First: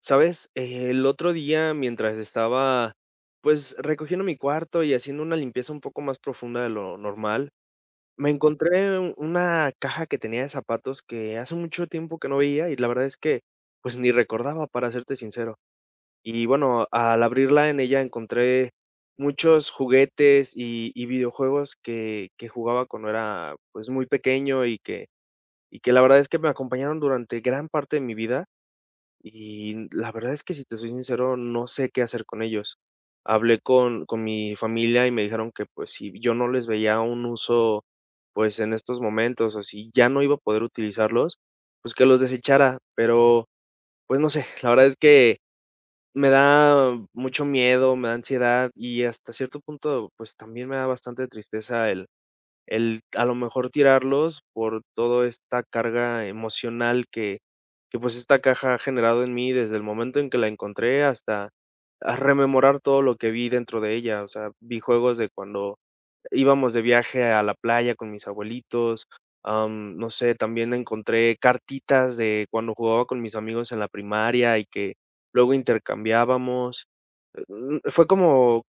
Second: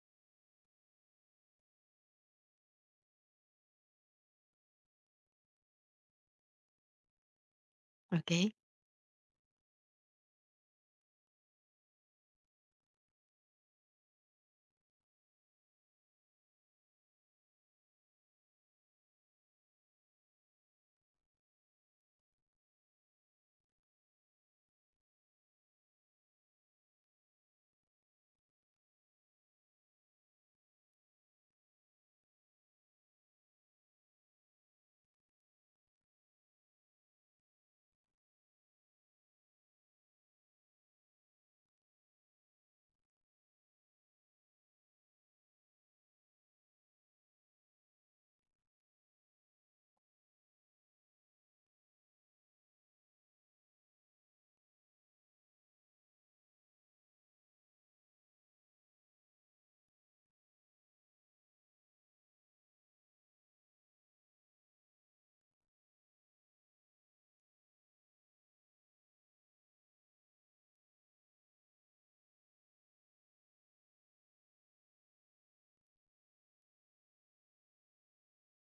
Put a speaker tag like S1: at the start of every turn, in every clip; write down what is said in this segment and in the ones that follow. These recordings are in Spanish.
S1: ¿Sabes? El otro día, mientras estaba, pues, recogiendo mi cuarto y haciendo una limpieza un poco más profunda de lo normal, me
S2: Okey.
S1: encontré una caja que tenía de zapatos que hace mucho tiempo que no veía y la verdad es que, pues, ni recordaba, para serte sincero. Y bueno, al abrirla en ella encontré muchos juguetes y videojuegos que jugaba cuando era, pues, muy pequeño y que la verdad es que me acompañaron durante gran parte de mi vida y la verdad es que, si te soy sincero, no sé qué hacer con ellos. Hablé con mi familia y me dijeron que, pues, si yo no les veía un uso, pues, en estos momentos, o si ya no iba a poder utilizarlos, pues, que los desechara, pero, pues, no sé, la verdad es que me da mucho miedo, me da ansiedad y hasta cierto punto, pues, también me da bastante tristeza el a lo mejor tirarlos por toda esta carga emocional que, pues, esta caja ha generado en mí desde el momento en que la encontré hasta a rememorar todo lo que vi dentro de ella. O sea, vi juegos de cuando íbamos de viaje a la playa con mis abuelitos, no sé, también encontré cartitas de cuando jugaba con mis amigos en la primaria y que luego intercambiábamos. Fue como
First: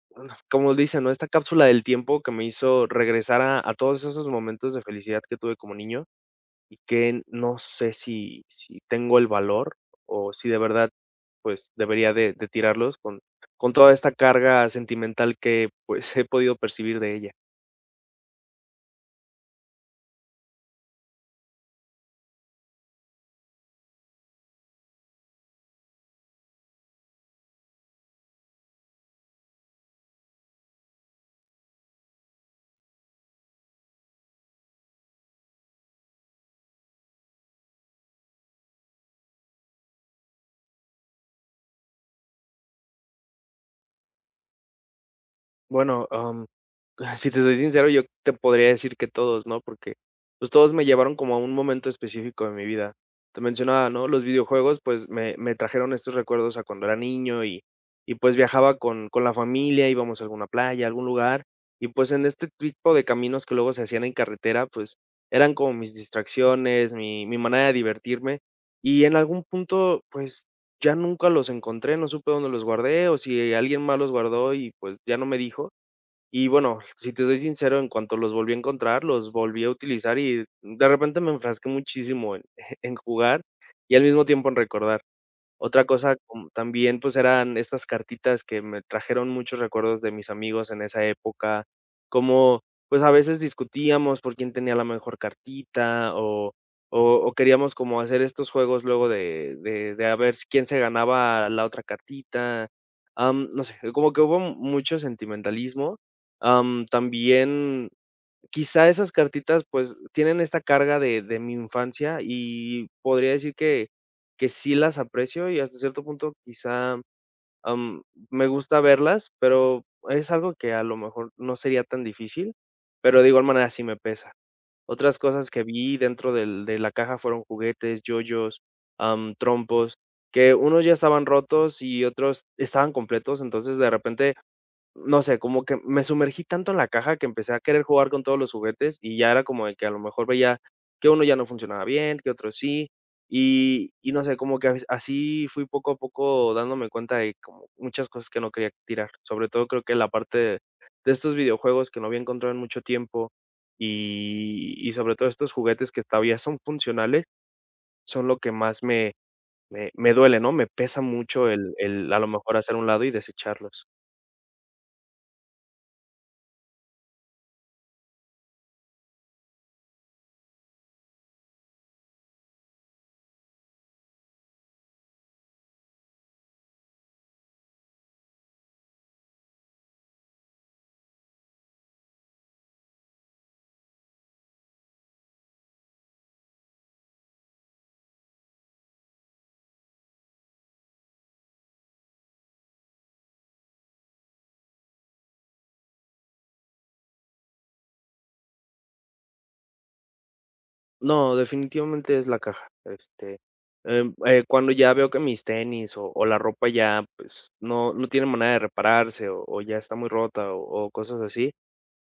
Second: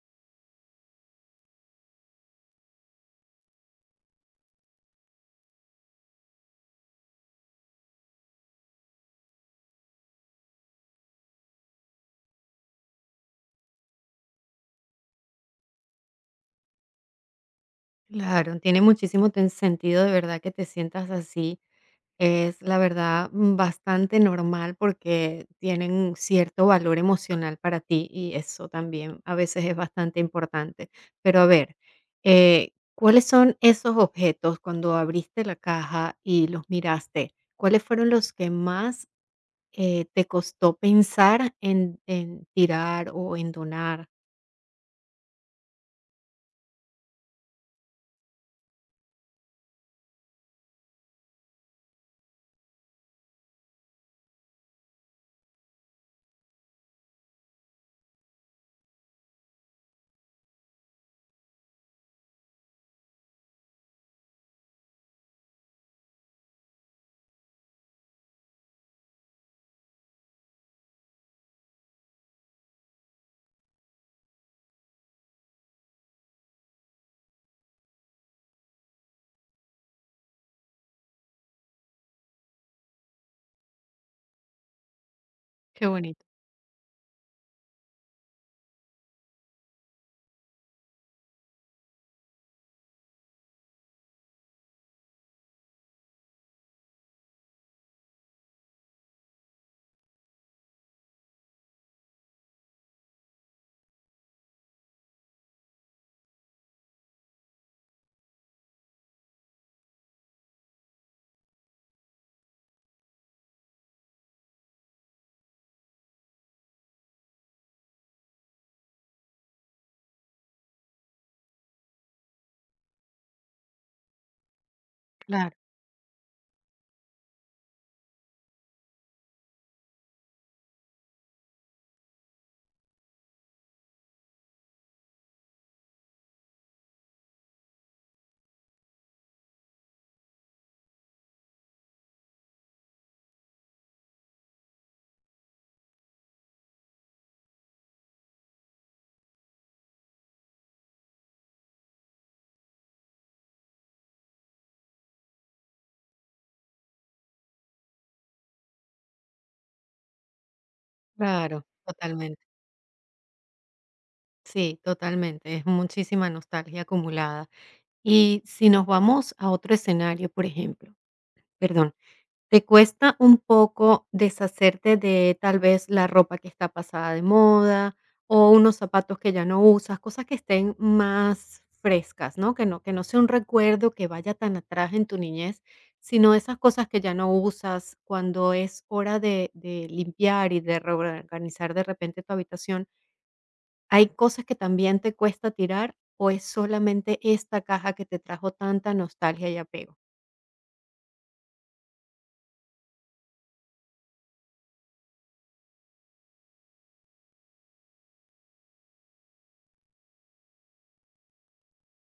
S1: como dicen, ¿no? Esta cápsula del tiempo que me hizo regresar a todos esos momentos de felicidad que tuve como niño, y que no sé si tengo el valor, o si de verdad, pues, debería de tirarlos con toda esta carga sentimental que, pues, he podido percibir de ella.
S2: Claro, tiene muchísimo ten sentido, de verdad, que te sientas así. Es, la verdad, bastante normal porque tienen un cierto valor emocional para ti, y eso también a veces es bastante importante. Pero a ver, eh, ¿cuáles son esos objetos cuando abriste la caja y los miraste? ¿Cuáles fueron los que más, te costó pensar en tirar o en donar?
S1: Bueno, si te soy sincero, yo te podría decir que todos, ¿no? Porque, pues, todos me llevaron como a un momento específico de mi vida. Te mencionaba, ¿no? Los videojuegos, pues, me trajeron estos recuerdos a cuando era niño y, pues, viajaba con la familia, íbamos a alguna playa, a algún lugar, y, pues, en este tipo de caminos que luego se hacían en carretera, pues, eran como mis distracciones, mi manera de divertirme, y en algún punto, pues, ya nunca los encontré, no supe dónde los guardé, o si alguien más los guardó y, pues, ya no me dijo. Y bueno, si te soy sincero, en cuanto los volví a encontrar, los volví a utilizar y de repente me enfrasqué muchísimo en en jugar y al mismo tiempo en recordar. Otra
S2: Qué
S1: cosa,
S2: bonito,
S1: también, pues, eran estas cartitas que me trajeron muchos recuerdos de mis amigos en esa época, como, pues, a veces discutíamos por quién tenía la mejor cartita o queríamos como hacer estos juegos luego de a ver s quién se ganaba la otra cartita, no sé, como que hubo mucho sentimentalismo, también quizá esas cartitas, pues, tienen esta carga de mi infancia, y podría decir que sí las aprecio y hasta cierto punto quizá, am, me gusta verlas, pero es algo que a lo mejor no sería tan difícil, pero de igual manera sí me pesa. Otras cosas
S2: claro.
S1: que vi dentro del de la caja fueron juguetes, yoyos, trompos, que unos ya estaban rotos y otros estaban completos, entonces de repente no sé, como que me sumergí tanto en la caja que empecé a querer jugar con todos los juguetes y ya era como de que a lo mejor veía que uno ya no funcionaba bien, que otro sí. Y no sé, como que así fui poco a poco dándome cuenta de como muchas cosas que no quería tirar. Sobre todo creo que la parte de estos videojuegos que no había encontrado en mucho tiempo y sobre todo estos juguetes que todavía son funcionales son lo que más me duele, ¿no? Me pesa mucho
S2: Claro,
S1: el a lo
S2: totalmente.
S1: mejor hacer un lado y desecharlos.
S2: Sí, totalmente. Es muchísima nostalgia acumulada. Y si nos vamos a otro escenario, por ejemplo, perdón, ¿te cuesta un poco deshacerte de tal vez la ropa que está pasada de moda o unos zapatos que ya no usas, cosas que estén más frescas, ¿no? Que no sea un recuerdo que vaya tan atrás en tu niñez, sino esas cosas que ya no usas cuando es hora de limpiar y de reorganizar de repente tu habitación? ¿Hay cosas que también te cuesta tirar o es solamente esta caja que te trajo tanta nostalgia y apego?
S1: No, definitivamente es la caja, este, cuando ya veo que mis tenis o la ropa ya, pues, no tiene manera de repararse o ya está muy rota o cosas así,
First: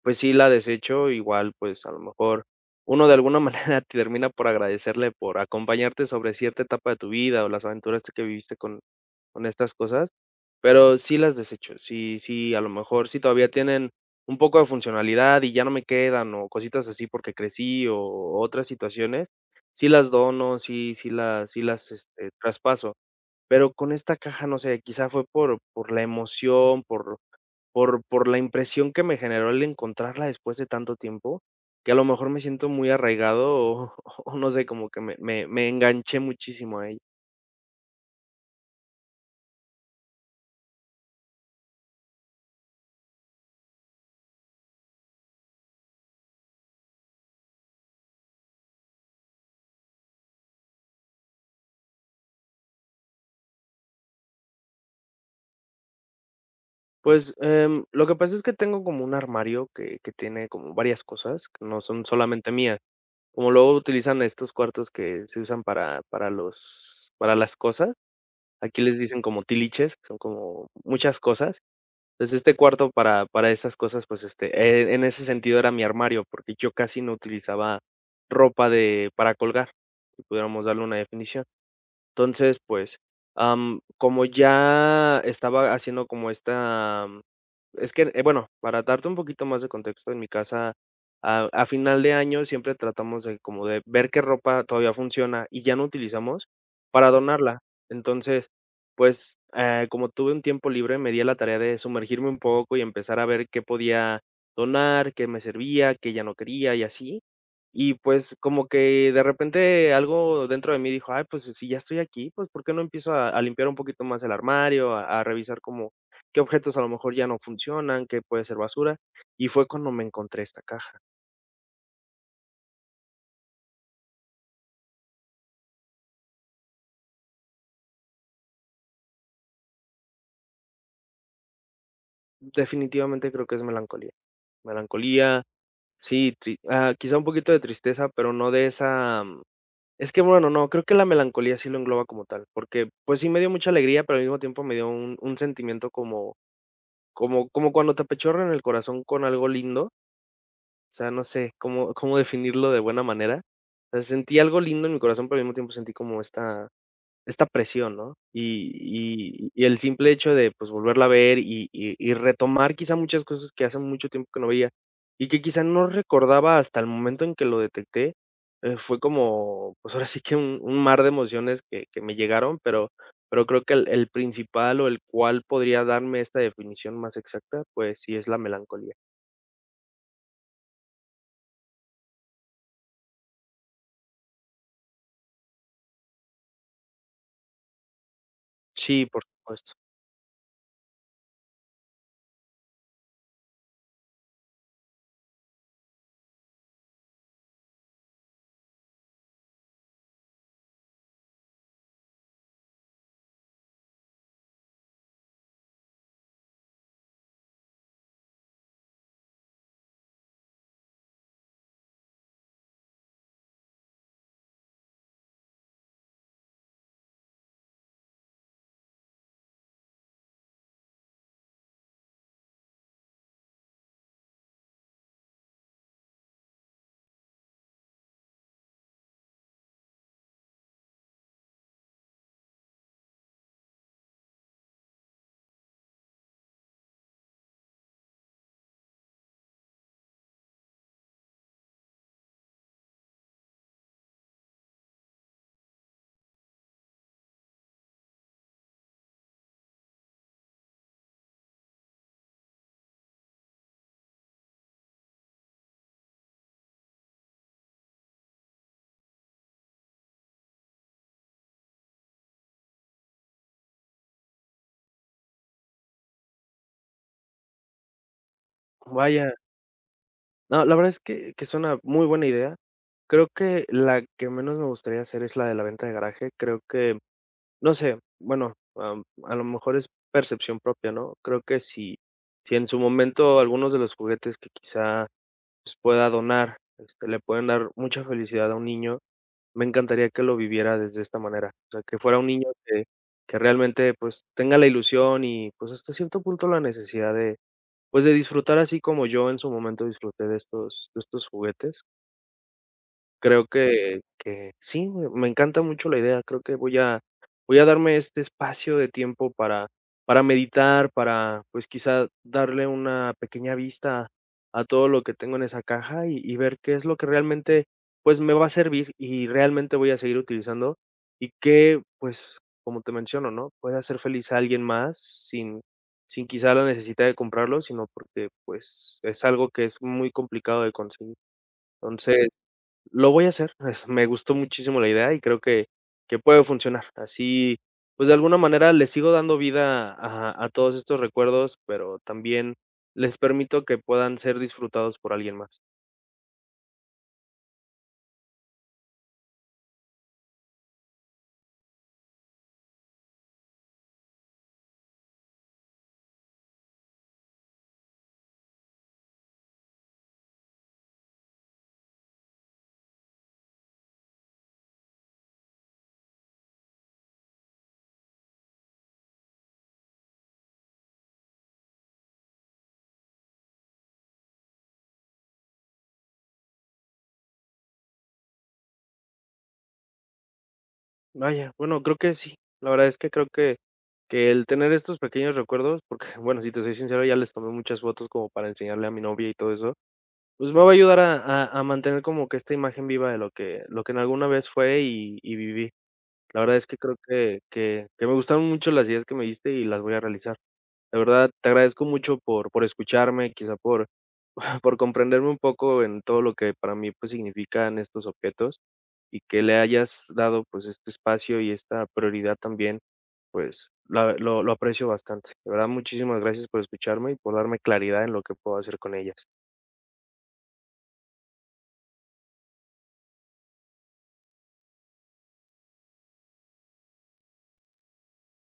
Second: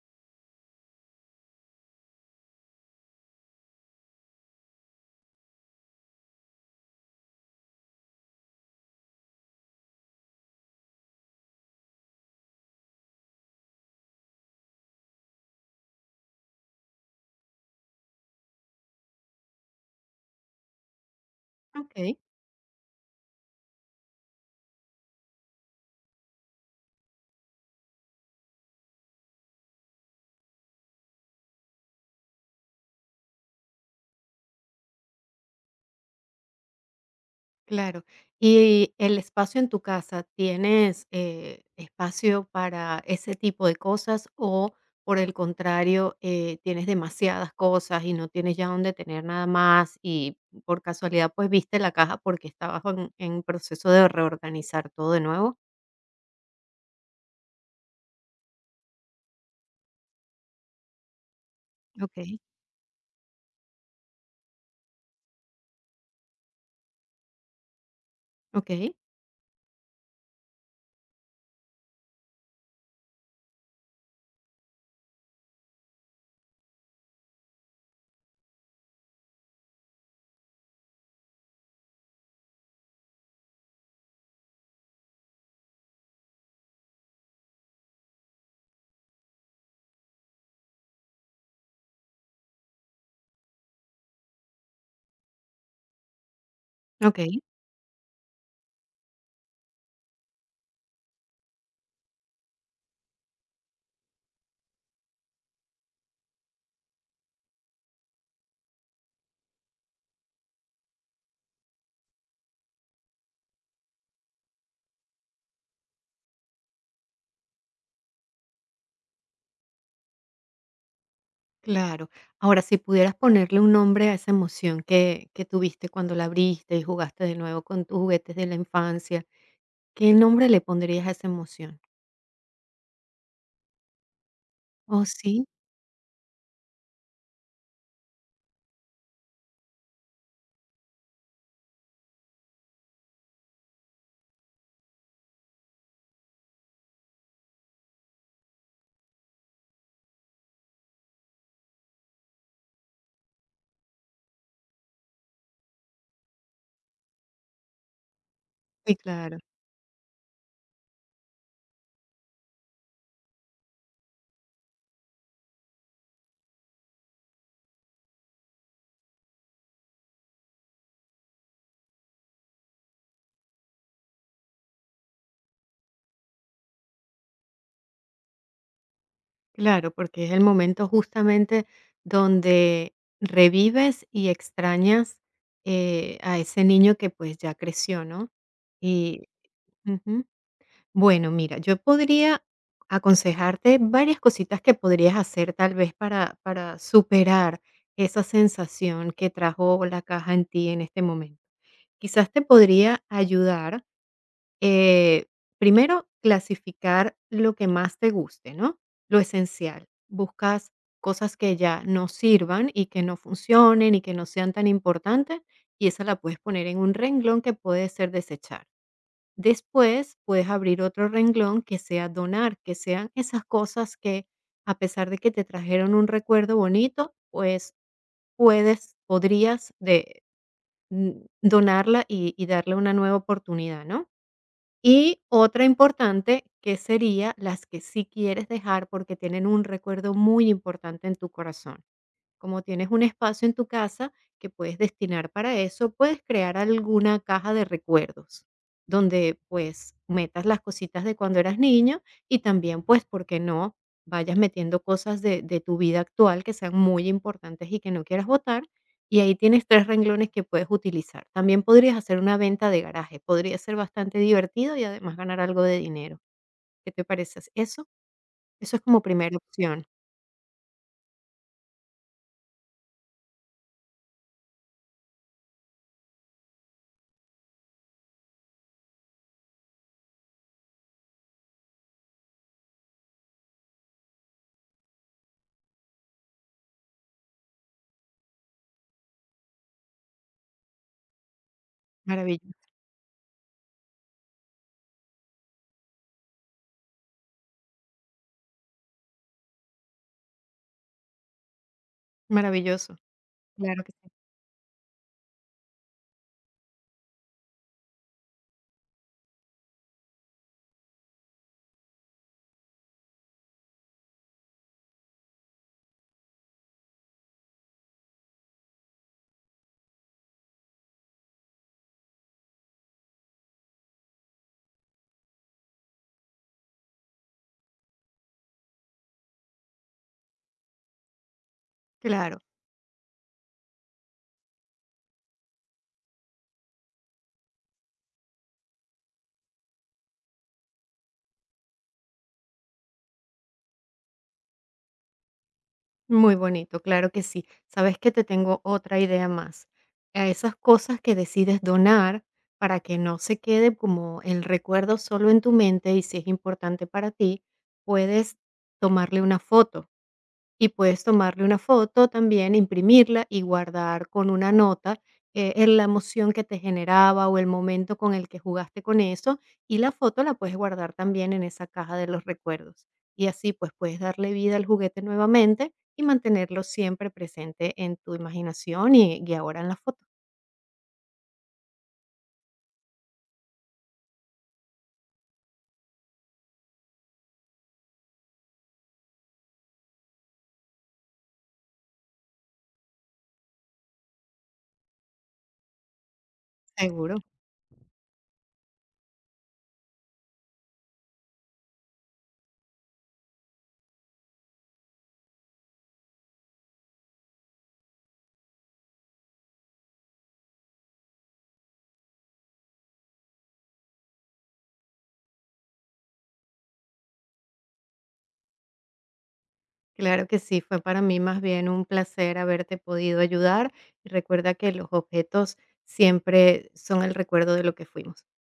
S1: pues sí, la desecho, igual, pues, a lo mejor uno de alguna manera termina por agradecerle por acompañarte sobre cierta etapa de tu vida o las aventuras que viviste con estas cosas, pero sí las desecho. Sí, sí, a lo mejor sí todavía tienen un poco de funcionalidad y ya no me quedan o cositas así porque crecí o otras situaciones, sí las dono, sí sí las las,
S2: Okey,
S1: este, traspaso, pero con esta caja, no sé, quizá fue por la emoción, por la impresión que me generó el encontrarla después de tanto tiempo, que a lo mejor me siento muy arraigado o o no sé, como que me enganché muchísimo a ella.
S2: claro. Y el espacio en tu casa, ¿tienes, espacio para ese tipo de cosas o, por el contrario, tienes demasiadas cosas y no tienes ya dónde tener nada más? Y por casualidad, pues, viste la caja porque estabas en proceso de reorganizar todo de nuevo.
S1: Pues, lo que pasa es que tengo como un armario que tiene como varias cosas que no son
S2: Okey.
S1: solamente mías. Como luego utilizan estos cuartos que se usan para las cosas, aquí
S2: Okey,
S1: les dicen como tiliches, que son como muchas cosas. Entonces, este cuarto para esas cosas, pues, este, en ese sentido era mi armario, porque yo casi no utilizaba ropa de para colgar, si pudiéramos darle una definición. Entonces, pues, como ya estaba haciendo como esta es que, bueno, para darte un poquito más de contexto, en mi casa, a final de año siempre tratamos de como de ver qué ropa todavía funciona y ya no utilizamos para
S2: okey.
S1: donarla. Entonces, pues, como tuve un tiempo libre, me di a la tarea de sumergirme un poco y empezar a ver qué podía donar, qué me servía, qué ya no quería y así. Y pues como que de repente algo dentro de mí dijo, ay, pues si ya estoy aquí, pues ¿por qué no empiezo a limpiar un poquito más el armario, a revisar como qué objetos a lo mejor ya no funcionan, qué puede ser basura? Y fue cuando me encontré esta caja.
S2: Claro. Ahora, si pudieras ponerle un nombre a esa emoción que tuviste cuando la abriste y jugaste de nuevo con tus juguetes de la infancia, ¿qué nombre le pondrías a esa emoción?
S1: Definitivamente creo que es melancolía.
S2: ¿Oh,
S1: Melancolía,
S2: sí?
S1: sí, quizá un poquito de tristeza, pero no de esa. Es que bueno, no, creo que la melancolía sí lo engloba como tal, porque pues sí me dio mucha alegría, pero al mismo tiempo me dio un sentimiento como, como, como cuando te apechorran el corazón con algo lindo. O sea, no sé cómo definirlo de buena manera. O sea, sentí algo lindo en mi corazón, pero al mismo tiempo sentí como esta esta presión, ¿no? Y
S2: Sí, claro.
S1: y y el simple hecho de, pues, volverla a ver y retomar quizá muchas cosas que hace mucho tiempo que no veía, y que quizá no recordaba hasta el momento en que lo detecté, fue como, pues, ahora sí que un mar de emociones que me llegaron, pero creo que el principal o el cual podría darme esta definición más exacta, pues sí es la melancolía.
S2: Claro, porque es el momento justamente donde revives y extrañas a ese niño que pues ya creció, ¿no?
S1: Sí, por
S2: Y,
S1: supuesto.
S2: ujú. Bueno, mira, yo podría aconsejarte varias cositas que podrías hacer tal vez para superar esa sensación que trajo la caja en ti en este momento. Quizás te podría ayudar, eh, primero, clasificar lo que más te guste, ¿no? Lo esencial. Buscas cosas que ya no sirvan y que no funcionen y que no sean tan importantes y esa la puedes poner en un renglón que puede ser desechar. Después puedes abrir otro renglón que sea donar, que sean esas cosas que a pesar de que te trajeron un recuerdo bonito, pues puedes, mm, donarla y darle una nueva oportunidad, ¿no? Y otra importante que sería las que sí quieres dejar porque tienen un recuerdo muy importante en tu corazón. Como tienes un espacio en tu casa que puedes destinar para eso, puedes crear alguna caja de recuerdos donde pues metas las cositas de cuando eras niño y también pues, ¿por qué no? Vayas metiendo cosas de tu vida actual que sean muy importantes y que no quieras votar. Y ahí tienes tres renglones que puedes utilizar. También podrías hacer una venta de garaje. Podría ser bastante divertido y además ganar algo de dinero. ¿Qué te parece eso? Eso es como
S1: Vaya.
S2: primera opción.
S1: No, la verdad es que es una muy buena idea. Creo que la que menos me gustaría hacer es la de la venta de garaje. Creo que, no sé, bueno, a lo mejor es percepción propia, ¿no? Creo que si en su momento algunos de los juguetes que quizá, pues, pueda donar, este, le pueden dar mucha felicidad a un niño, me encantaría que lo viviera desde esta manera. O sea, que fuera un niño
S2: Maravilloso.
S1: que realmente, pues, tenga la ilusión y, pues, hasta cierto punto la necesidad de pues de disfrutar así como yo en su momento disfruté de estos juguetes.
S2: Maravilloso.
S1: Creo
S2: Claro que sí.
S1: que sí, me encanta mucho la idea. Creo que voy a darme este espacio de tiempo para meditar, para, pues, quizá darle una pequeña vista a todo lo que tengo en esa caja y ver qué es lo que realmente, pues, me va a servir y realmente voy a seguir utilizando, y que, pues, como te menciono, ¿no?, pueda hacer feliz a alguien más sin sin quizá la necesidad de comprarlo, sino porque, pues, es algo que es muy complicado de conseguir. Entonces
S2: Claro.
S1: lo voy a hacer, me gustó muchísimo la idea y creo que puede funcionar. Así, pues, de alguna manera le sigo dando vida a todos estos recuerdos, pero también les permito que puedan ser disfrutados por alguien más.
S2: Muy bonito, claro que sí. Sabes que te tengo otra idea más. A esas cosas que decides donar para que no se quede como el recuerdo solo en tu mente y si es importante para ti, puedes tomarle una foto y puedes tomarle una foto también, imprimirla y guardar con una nota, la emoción que te generaba o el momento con el que jugaste con eso y la foto la puedes guardar también en esa caja de los recuerdos. Y así pues puedes darle vida al juguete nuevamente y mantenerlo siempre presente en tu imaginación y ahora en la foto.
S1: Vaya, bueno, creo que sí. La verdad es que creo que el tener estos pequeños recuerdos, porque, bueno, si te soy sincero, ya les tomé muchas fotos como para enseñarle a mi novia y todo eso, pues, me va a ayudar a mantener como que esta imagen viva de lo que en alguna vez fue y viví. La verdad es que creo
S2: Seguro.
S1: que que me gustaron mucho las ideas que me diste y las voy a realizar. La verdad, te agradezco mucho por escucharme, quizá por por comprenderme un poco en todo lo que para mí, pues, significan estos objetos y que le hayas dado, pues, este espacio y esta prioridad también, pues, la lo aprecio bastante. De verdad, muchísimas gracias por escucharme y por darme claridad en lo que puedo hacer con ellas.
S2: Claro que sí, fue para mí más bien un placer haberte podido ayudar y recuerda que los objetos siempre son el recuerdo de lo que fuimos.